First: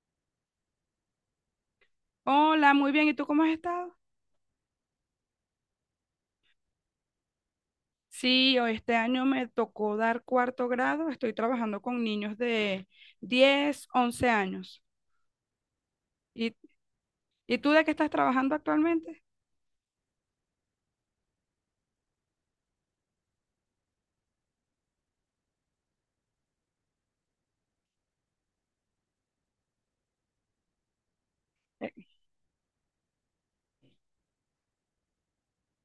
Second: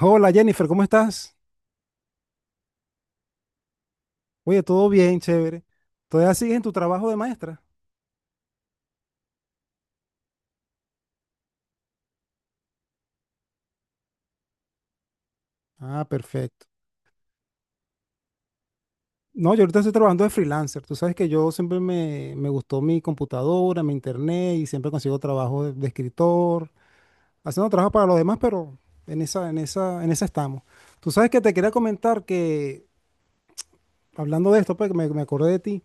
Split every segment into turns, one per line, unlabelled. Hola Jennifer, ¿cómo estás?
Hola, muy bien. ¿Y tú cómo has estado?
Oye, todo bien, chévere. ¿Todavía sigues en tu trabajo de maestra?
Sí, hoy este año me tocó dar cuarto grado. Estoy trabajando con niños de 10, 11 años.
Ah,
¿Y,
perfecto.
y tú de qué estás trabajando actualmente?
No, yo ahorita estoy trabajando de freelancer. Tú sabes que yo siempre me gustó mi computadora, mi internet y siempre consigo trabajo de escritor, haciendo trabajo para los demás, pero en esa estamos. Tú sabes que te quería
Eh,
comentar que, hablando de esto, pues me acordé de ti,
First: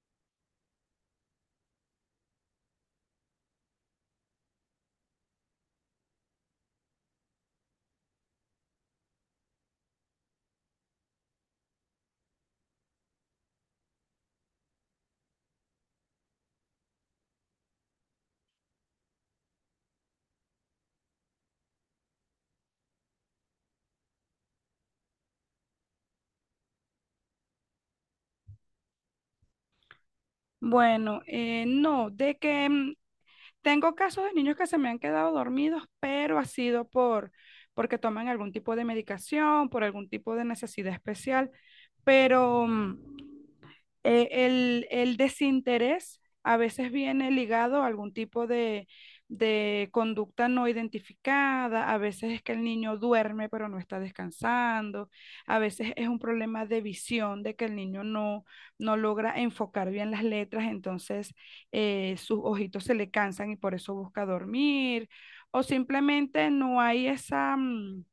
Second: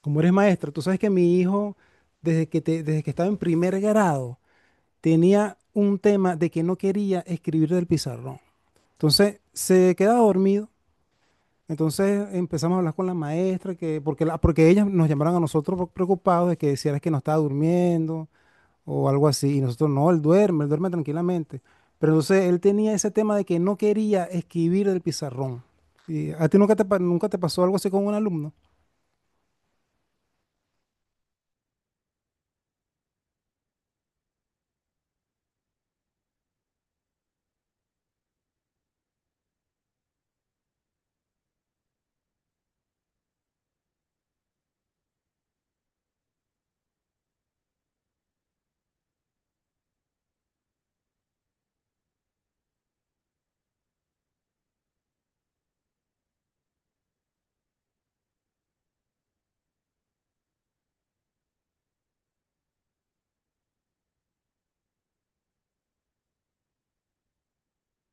como eres maestra. Tú sabes que mi hijo, desde que estaba en primer grado, tenía un tema de que no quería escribir del pizarrón. Entonces se quedaba dormido. Entonces empezamos a hablar con la maestra, porque ellas nos llamaron a nosotros preocupados de que decían que no estaba durmiendo o algo así. Y nosotros, no, él duerme tranquilamente. Pero entonces él tenía ese tema de que no quería escribir del pizarrón. ¿Y a ti nunca te pasó algo así con un alumno?
Bueno, no, tengo casos de niños que se me han quedado dormidos, pero ha sido porque toman algún tipo de medicación, por algún tipo de necesidad especial, pero el desinterés a veces viene ligado a algún tipo de conducta no identificada. A veces es que el niño duerme pero no está descansando, a veces es un problema de visión de que el niño no logra enfocar bien las letras. Entonces sus ojitos se le cansan y por eso busca dormir, o simplemente no hay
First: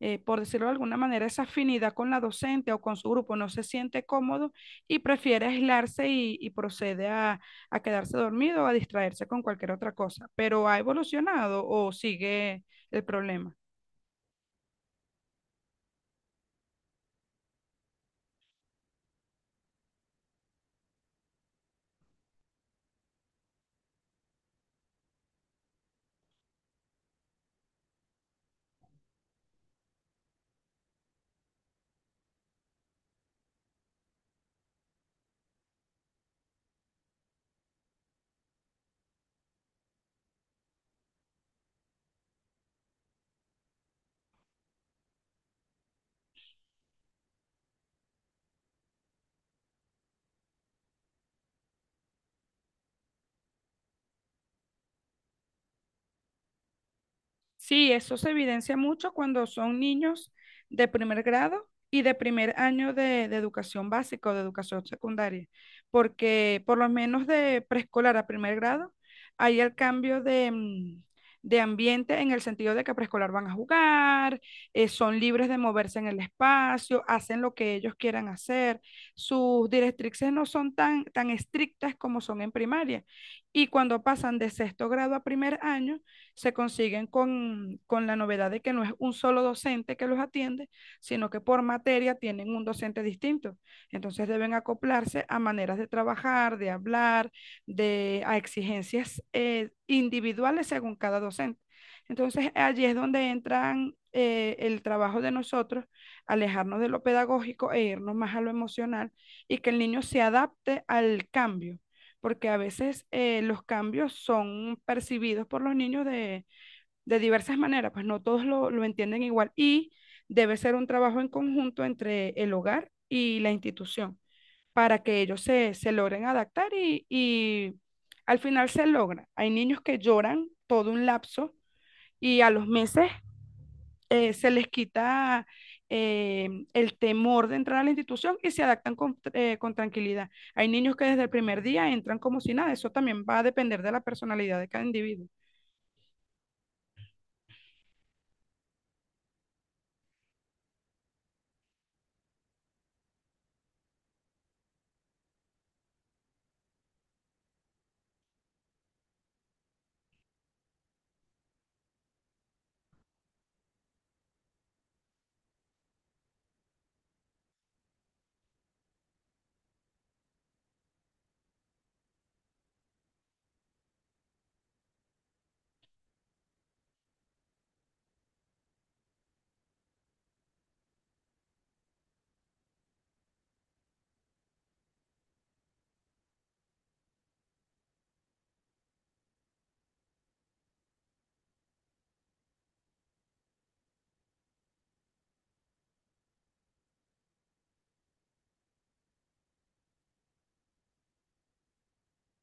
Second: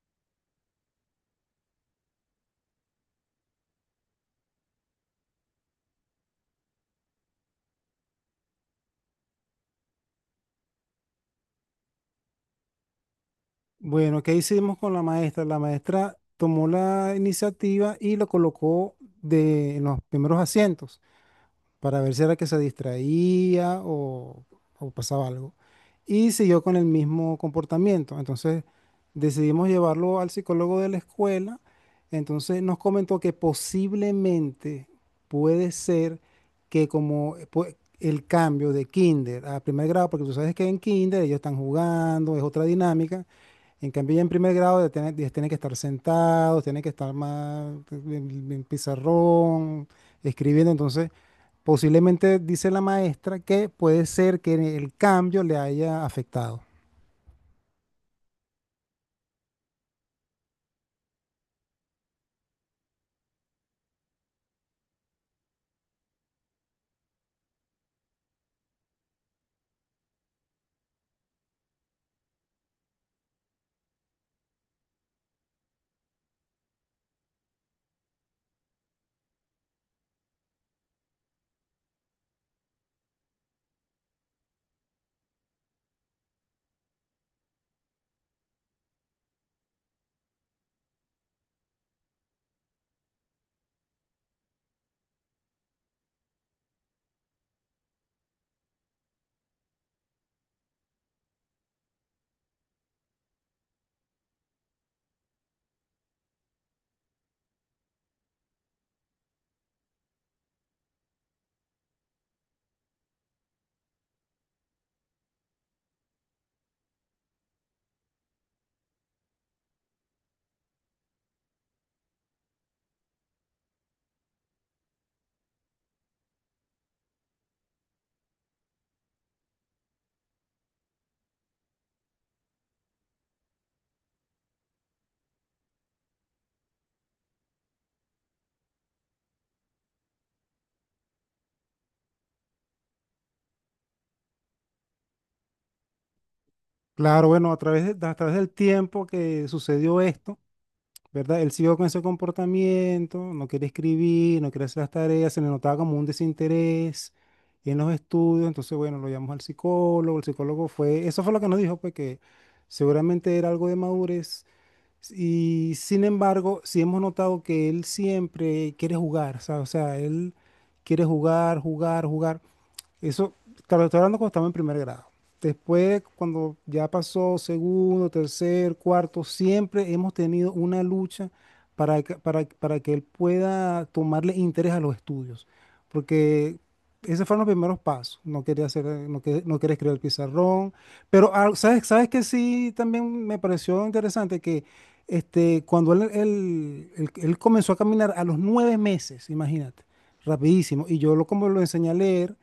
por decirlo de alguna manera, esa afinidad con la docente o con su grupo. No se siente cómodo y prefiere aislarse, y procede a quedarse dormido o a distraerse con cualquier otra cosa. ¿Pero ha evolucionado o sigue el problema?
Bueno, ¿qué hicimos con la maestra? La maestra tomó la iniciativa y lo colocó en los primeros asientos, para ver si era que se distraía o pasaba algo. Y siguió con el mismo comportamiento. Entonces decidimos llevarlo al psicólogo de la escuela. Entonces nos comentó que posiblemente puede ser que como el cambio de kinder a primer grado, porque tú sabes que en kinder ellos están jugando, es otra dinámica. En cambio, ya en primer grado ya tienen, que estar sentados, tienen que estar más en pizarrón, escribiendo. Entonces, posiblemente dice la maestra que puede ser que el cambio le haya afectado.
Sí, eso se evidencia mucho cuando son niños de primer grado y de primer año de educación básica o de educación secundaria, porque por lo menos de preescolar a primer grado hay el cambio de ambiente, en el sentido de que preescolar van a jugar, son libres de moverse en el espacio, hacen lo que ellos quieran hacer. Sus directrices no son tan estrictas como son en primaria. Y cuando pasan de sexto grado a primer año, se consiguen con la novedad de que no es un solo docente que los atiende, sino que por materia tienen un docente distinto. Entonces deben acoplarse a maneras de trabajar, de hablar, a exigencias individuales según cada docente. Entonces, allí es donde entran el trabajo de nosotros, alejarnos de lo pedagógico e irnos más a lo emocional, y que el niño se adapte al cambio, porque a veces los cambios son percibidos por los niños de diversas maneras. Pues no todos lo entienden igual y debe ser un trabajo en conjunto entre el hogar y la institución para que ellos se logren adaptar, y al final se logra. Hay niños que lloran todo un lapso y a los meses se les quita el temor de entrar a la institución y se adaptan con tranquilidad. Hay niños que desde el primer día entran como si nada. Eso también va a depender de la personalidad de cada individuo.
Claro, bueno, a través del tiempo que sucedió esto, ¿verdad? Él siguió con ese comportamiento, no quería escribir, no quería hacer las tareas, se le notaba como un desinterés en los estudios. Entonces, bueno, lo llamamos al psicólogo, el psicólogo fue, eso fue lo que nos dijo, pues que seguramente era algo de madurez. Y sin embargo, sí hemos notado que él siempre quiere jugar, ¿sabes? O sea, él quiere jugar, jugar, jugar. Eso, claro, estoy hablando cuando estaba en primer grado. Después, cuando ya pasó segundo, tercer, cuarto, siempre hemos tenido una lucha para que él pueda tomarle interés a los estudios. Porque esos fueron los primeros pasos. No quería hacer, no, no quería escribir el pizarrón. Pero, ah, ¿sabes que sí también me pareció interesante que este, cuando él comenzó a caminar a los 9 meses? Imagínate, rapidísimo. Y yo como lo enseñé a leer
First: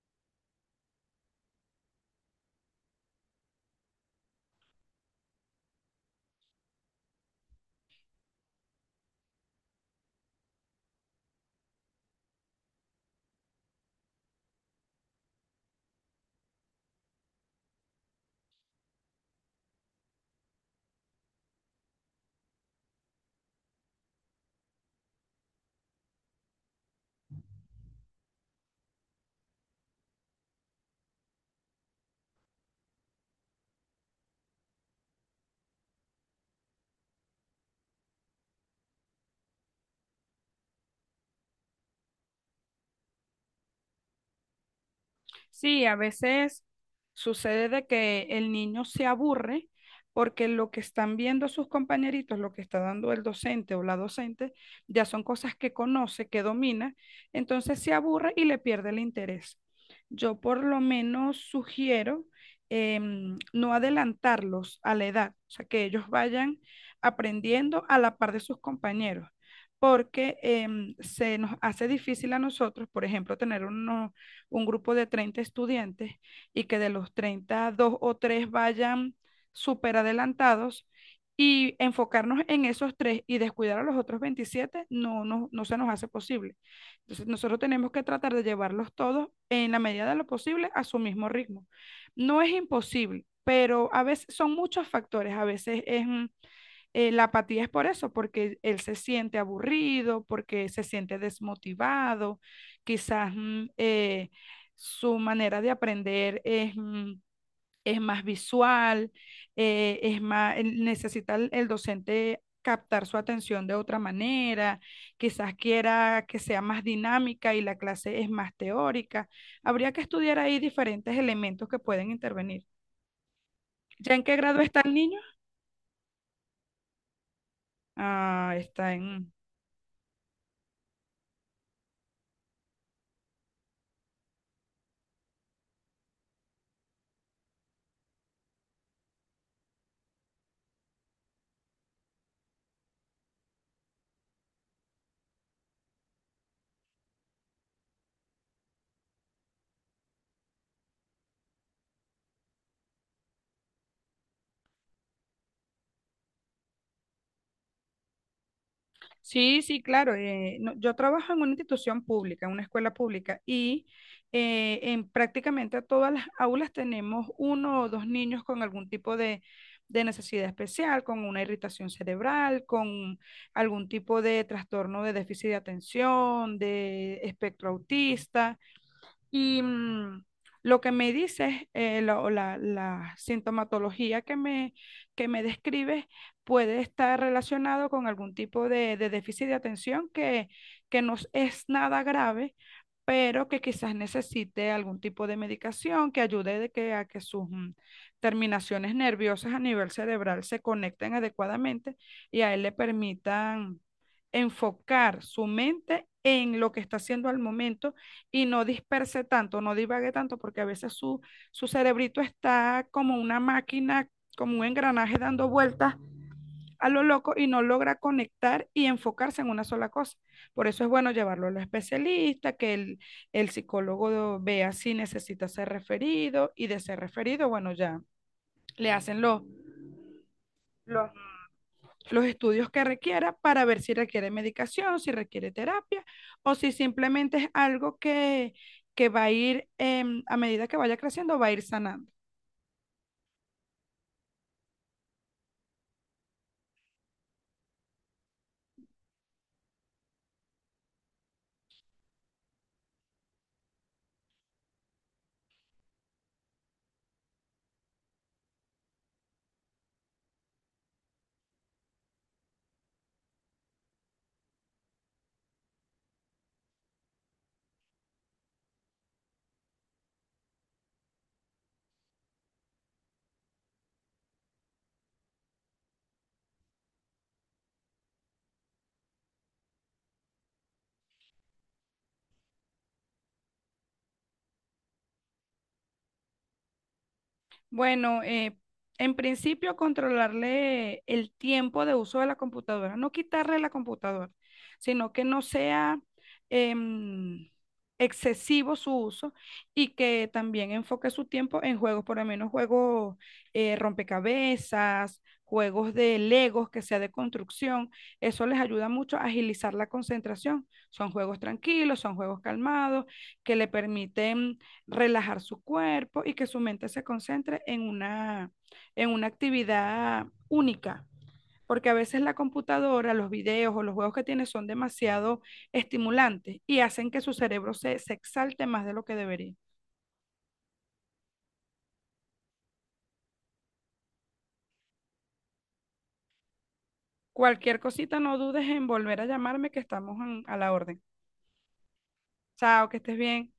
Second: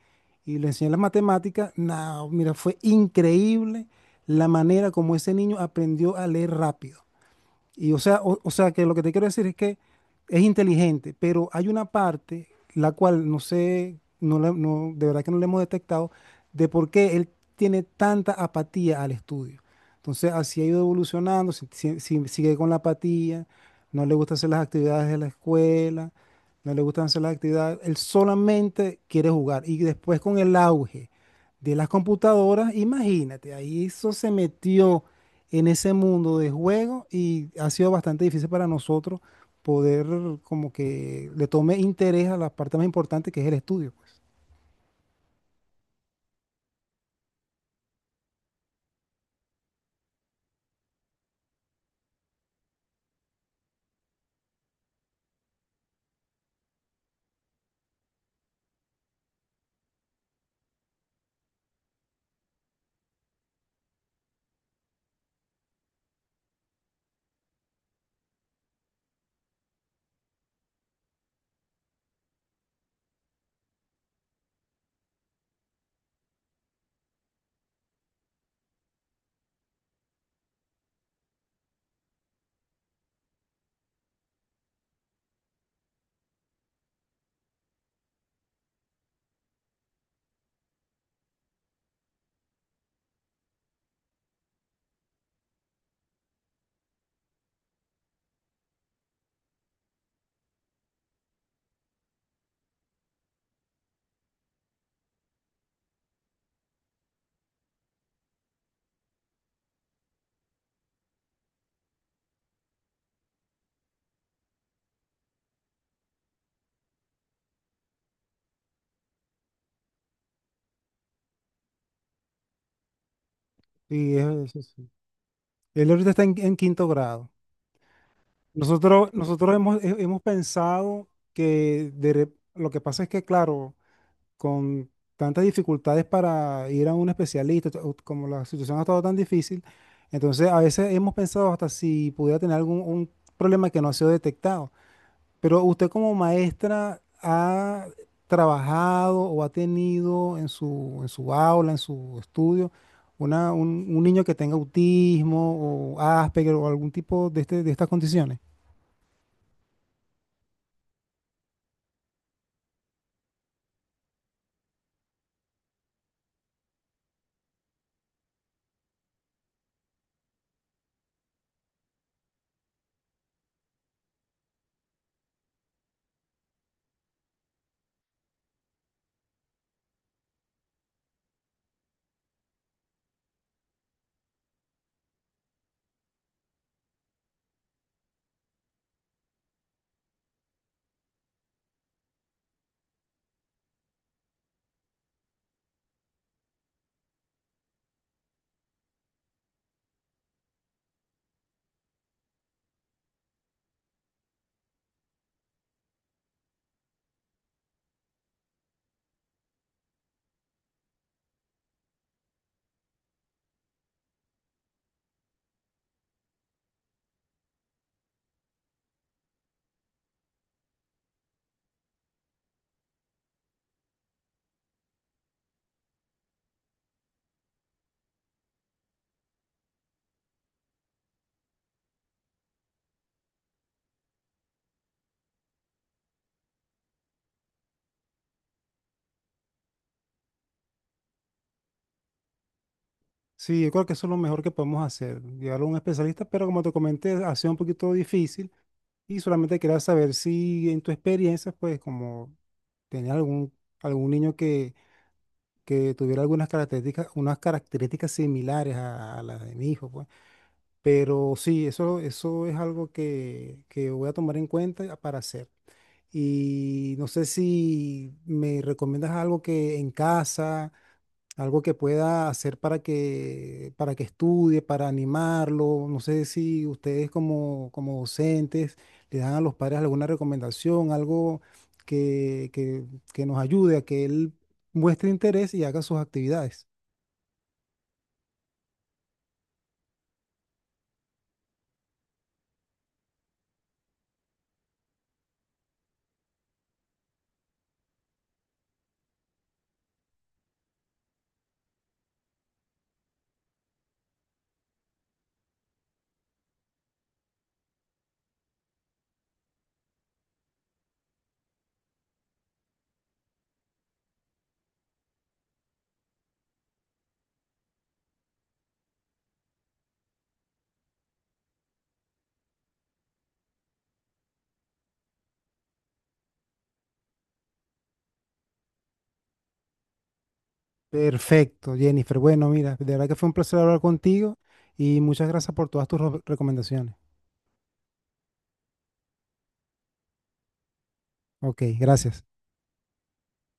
y le enseñé las matemáticas. No, mira, fue increíble la manera como ese niño aprendió a leer rápido. Y o sea que lo que te quiero decir es que es inteligente, pero hay una parte la cual no sé, de verdad que no le hemos detectado de por qué él tiene tanta apatía al estudio. Entonces, así ha ido evolucionando, sigue con la apatía, no le gusta hacer las actividades de la escuela, no le gustan hacer las actividades, él solamente quiere jugar. Y después con el auge de las computadoras, imagínate, ahí eso se metió en ese mundo de juego y ha sido bastante difícil para nosotros poder como que le tome interés a la parte más importante que es el estudio, pues.
Sí, a veces sucede de que el niño se aburre porque lo que están viendo sus compañeritos, lo que está dando el docente o la docente, ya son cosas que conoce, que domina. Entonces se aburre y le pierde el interés. Yo por lo menos sugiero no adelantarlos a la edad, o sea, que ellos vayan aprendiendo a la par de sus compañeros, porque se nos hace difícil a nosotros, por ejemplo, tener unos un grupo de 30 estudiantes y que de los 30 dos o tres vayan súper adelantados, y enfocarnos en esos tres y descuidar a los otros 27, no, no, no se nos hace posible. Entonces, nosotros tenemos que tratar de llevarlos todos en la medida de lo posible a su mismo ritmo. No es imposible, pero a veces son muchos factores. A veces la apatía es por eso, porque él se siente aburrido, porque se siente desmotivado. Quizás su manera de aprender es más visual. Necesita el docente captar su atención de otra manera, quizás quiera que sea más dinámica y la clase es más teórica. Habría que estudiar ahí diferentes elementos que pueden intervenir. ¿Ya
Y
en
es-
qué grado está
sí.
el niño?
Él ahorita está en quinto grado.
Ah, está
Nosotros,
en...
nosotros hemos pensado que lo que pasa es que, claro, con tantas dificultades para ir a un especialista, o como la situación ha estado tan difícil, entonces a veces hemos pensado hasta si pudiera tener algún un problema que no ha sido detectado. Pero usted como maestra ha trabajado o ha tenido en su aula, en su estudio, un niño que tenga autismo o Asperger o algún tipo de estas condiciones.
Sí, sí, claro. Yo trabajo en una institución pública, en una escuela pública, y en prácticamente todas las aulas tenemos uno o dos niños con algún tipo de necesidad especial, con una irritación cerebral, con algún tipo de trastorno de déficit de atención, de espectro autista. Y lo que me dices, la sintomatología que me describes puede estar relacionado con algún tipo de déficit de atención que no es nada grave, pero que quizás necesite algún tipo de medicación que ayude de que, a que sus terminaciones nerviosas a nivel cerebral se conecten adecuadamente y a él le permitan enfocar su mente en lo que está haciendo al momento, y no disperse tanto, no divague tanto, porque a veces su cerebrito está como una máquina, como un engranaje dando vueltas a lo loco, y no logra conectar y enfocarse en una sola cosa. Por eso es bueno llevarlo a los especialistas, que el psicólogo vea si necesita ser referido, y de ser referido, bueno, ya le hacen los los estudios que requiera para ver si requiere medicación, si requiere terapia, o si simplemente es algo que va a ir a medida que vaya creciendo, va a ir sanando.
Sí, yo creo que eso es lo mejor que podemos hacer, llevarlo a un especialista, pero como te comenté, ha sido un poquito difícil y solamente quería saber si en tu experiencia, pues como tenías algún, algún niño que tuviera algunas características, unas características similares a las de mi hijo, pues. Pero sí, eso es algo que voy a tomar en cuenta para hacer. Y no sé si me recomiendas algo que en casa, algo que pueda hacer para que estudie, para animarlo. No sé si ustedes como docentes le dan a los padres alguna recomendación, algo que, que, que nos ayude a que él muestre interés y haga sus actividades.
Bueno, en principio controlarle el tiempo de uso de la computadora, no quitarle la computadora, sino que no sea em, excesivo su uso, y que también enfoque su tiempo en juegos, por lo menos juegos rompecabezas, juegos de Legos que sea de construcción. Eso les ayuda mucho a agilizar la concentración. Son juegos tranquilos, son juegos calmados, que le permiten relajar su cuerpo y que su mente se concentre en una actividad única, porque a veces la computadora, los videos o los juegos que tiene son demasiado estimulantes, y hacen que su cerebro se exalte más de lo que debería.
Perfecto, Jennifer. Bueno, mira, de verdad que fue un placer hablar contigo y muchas gracias por todas tus recomendaciones.
Cualquier cosita, no dudes en volver a llamarme, que estamos a la orden.
Ok, gracias.
Chao, que estés bien.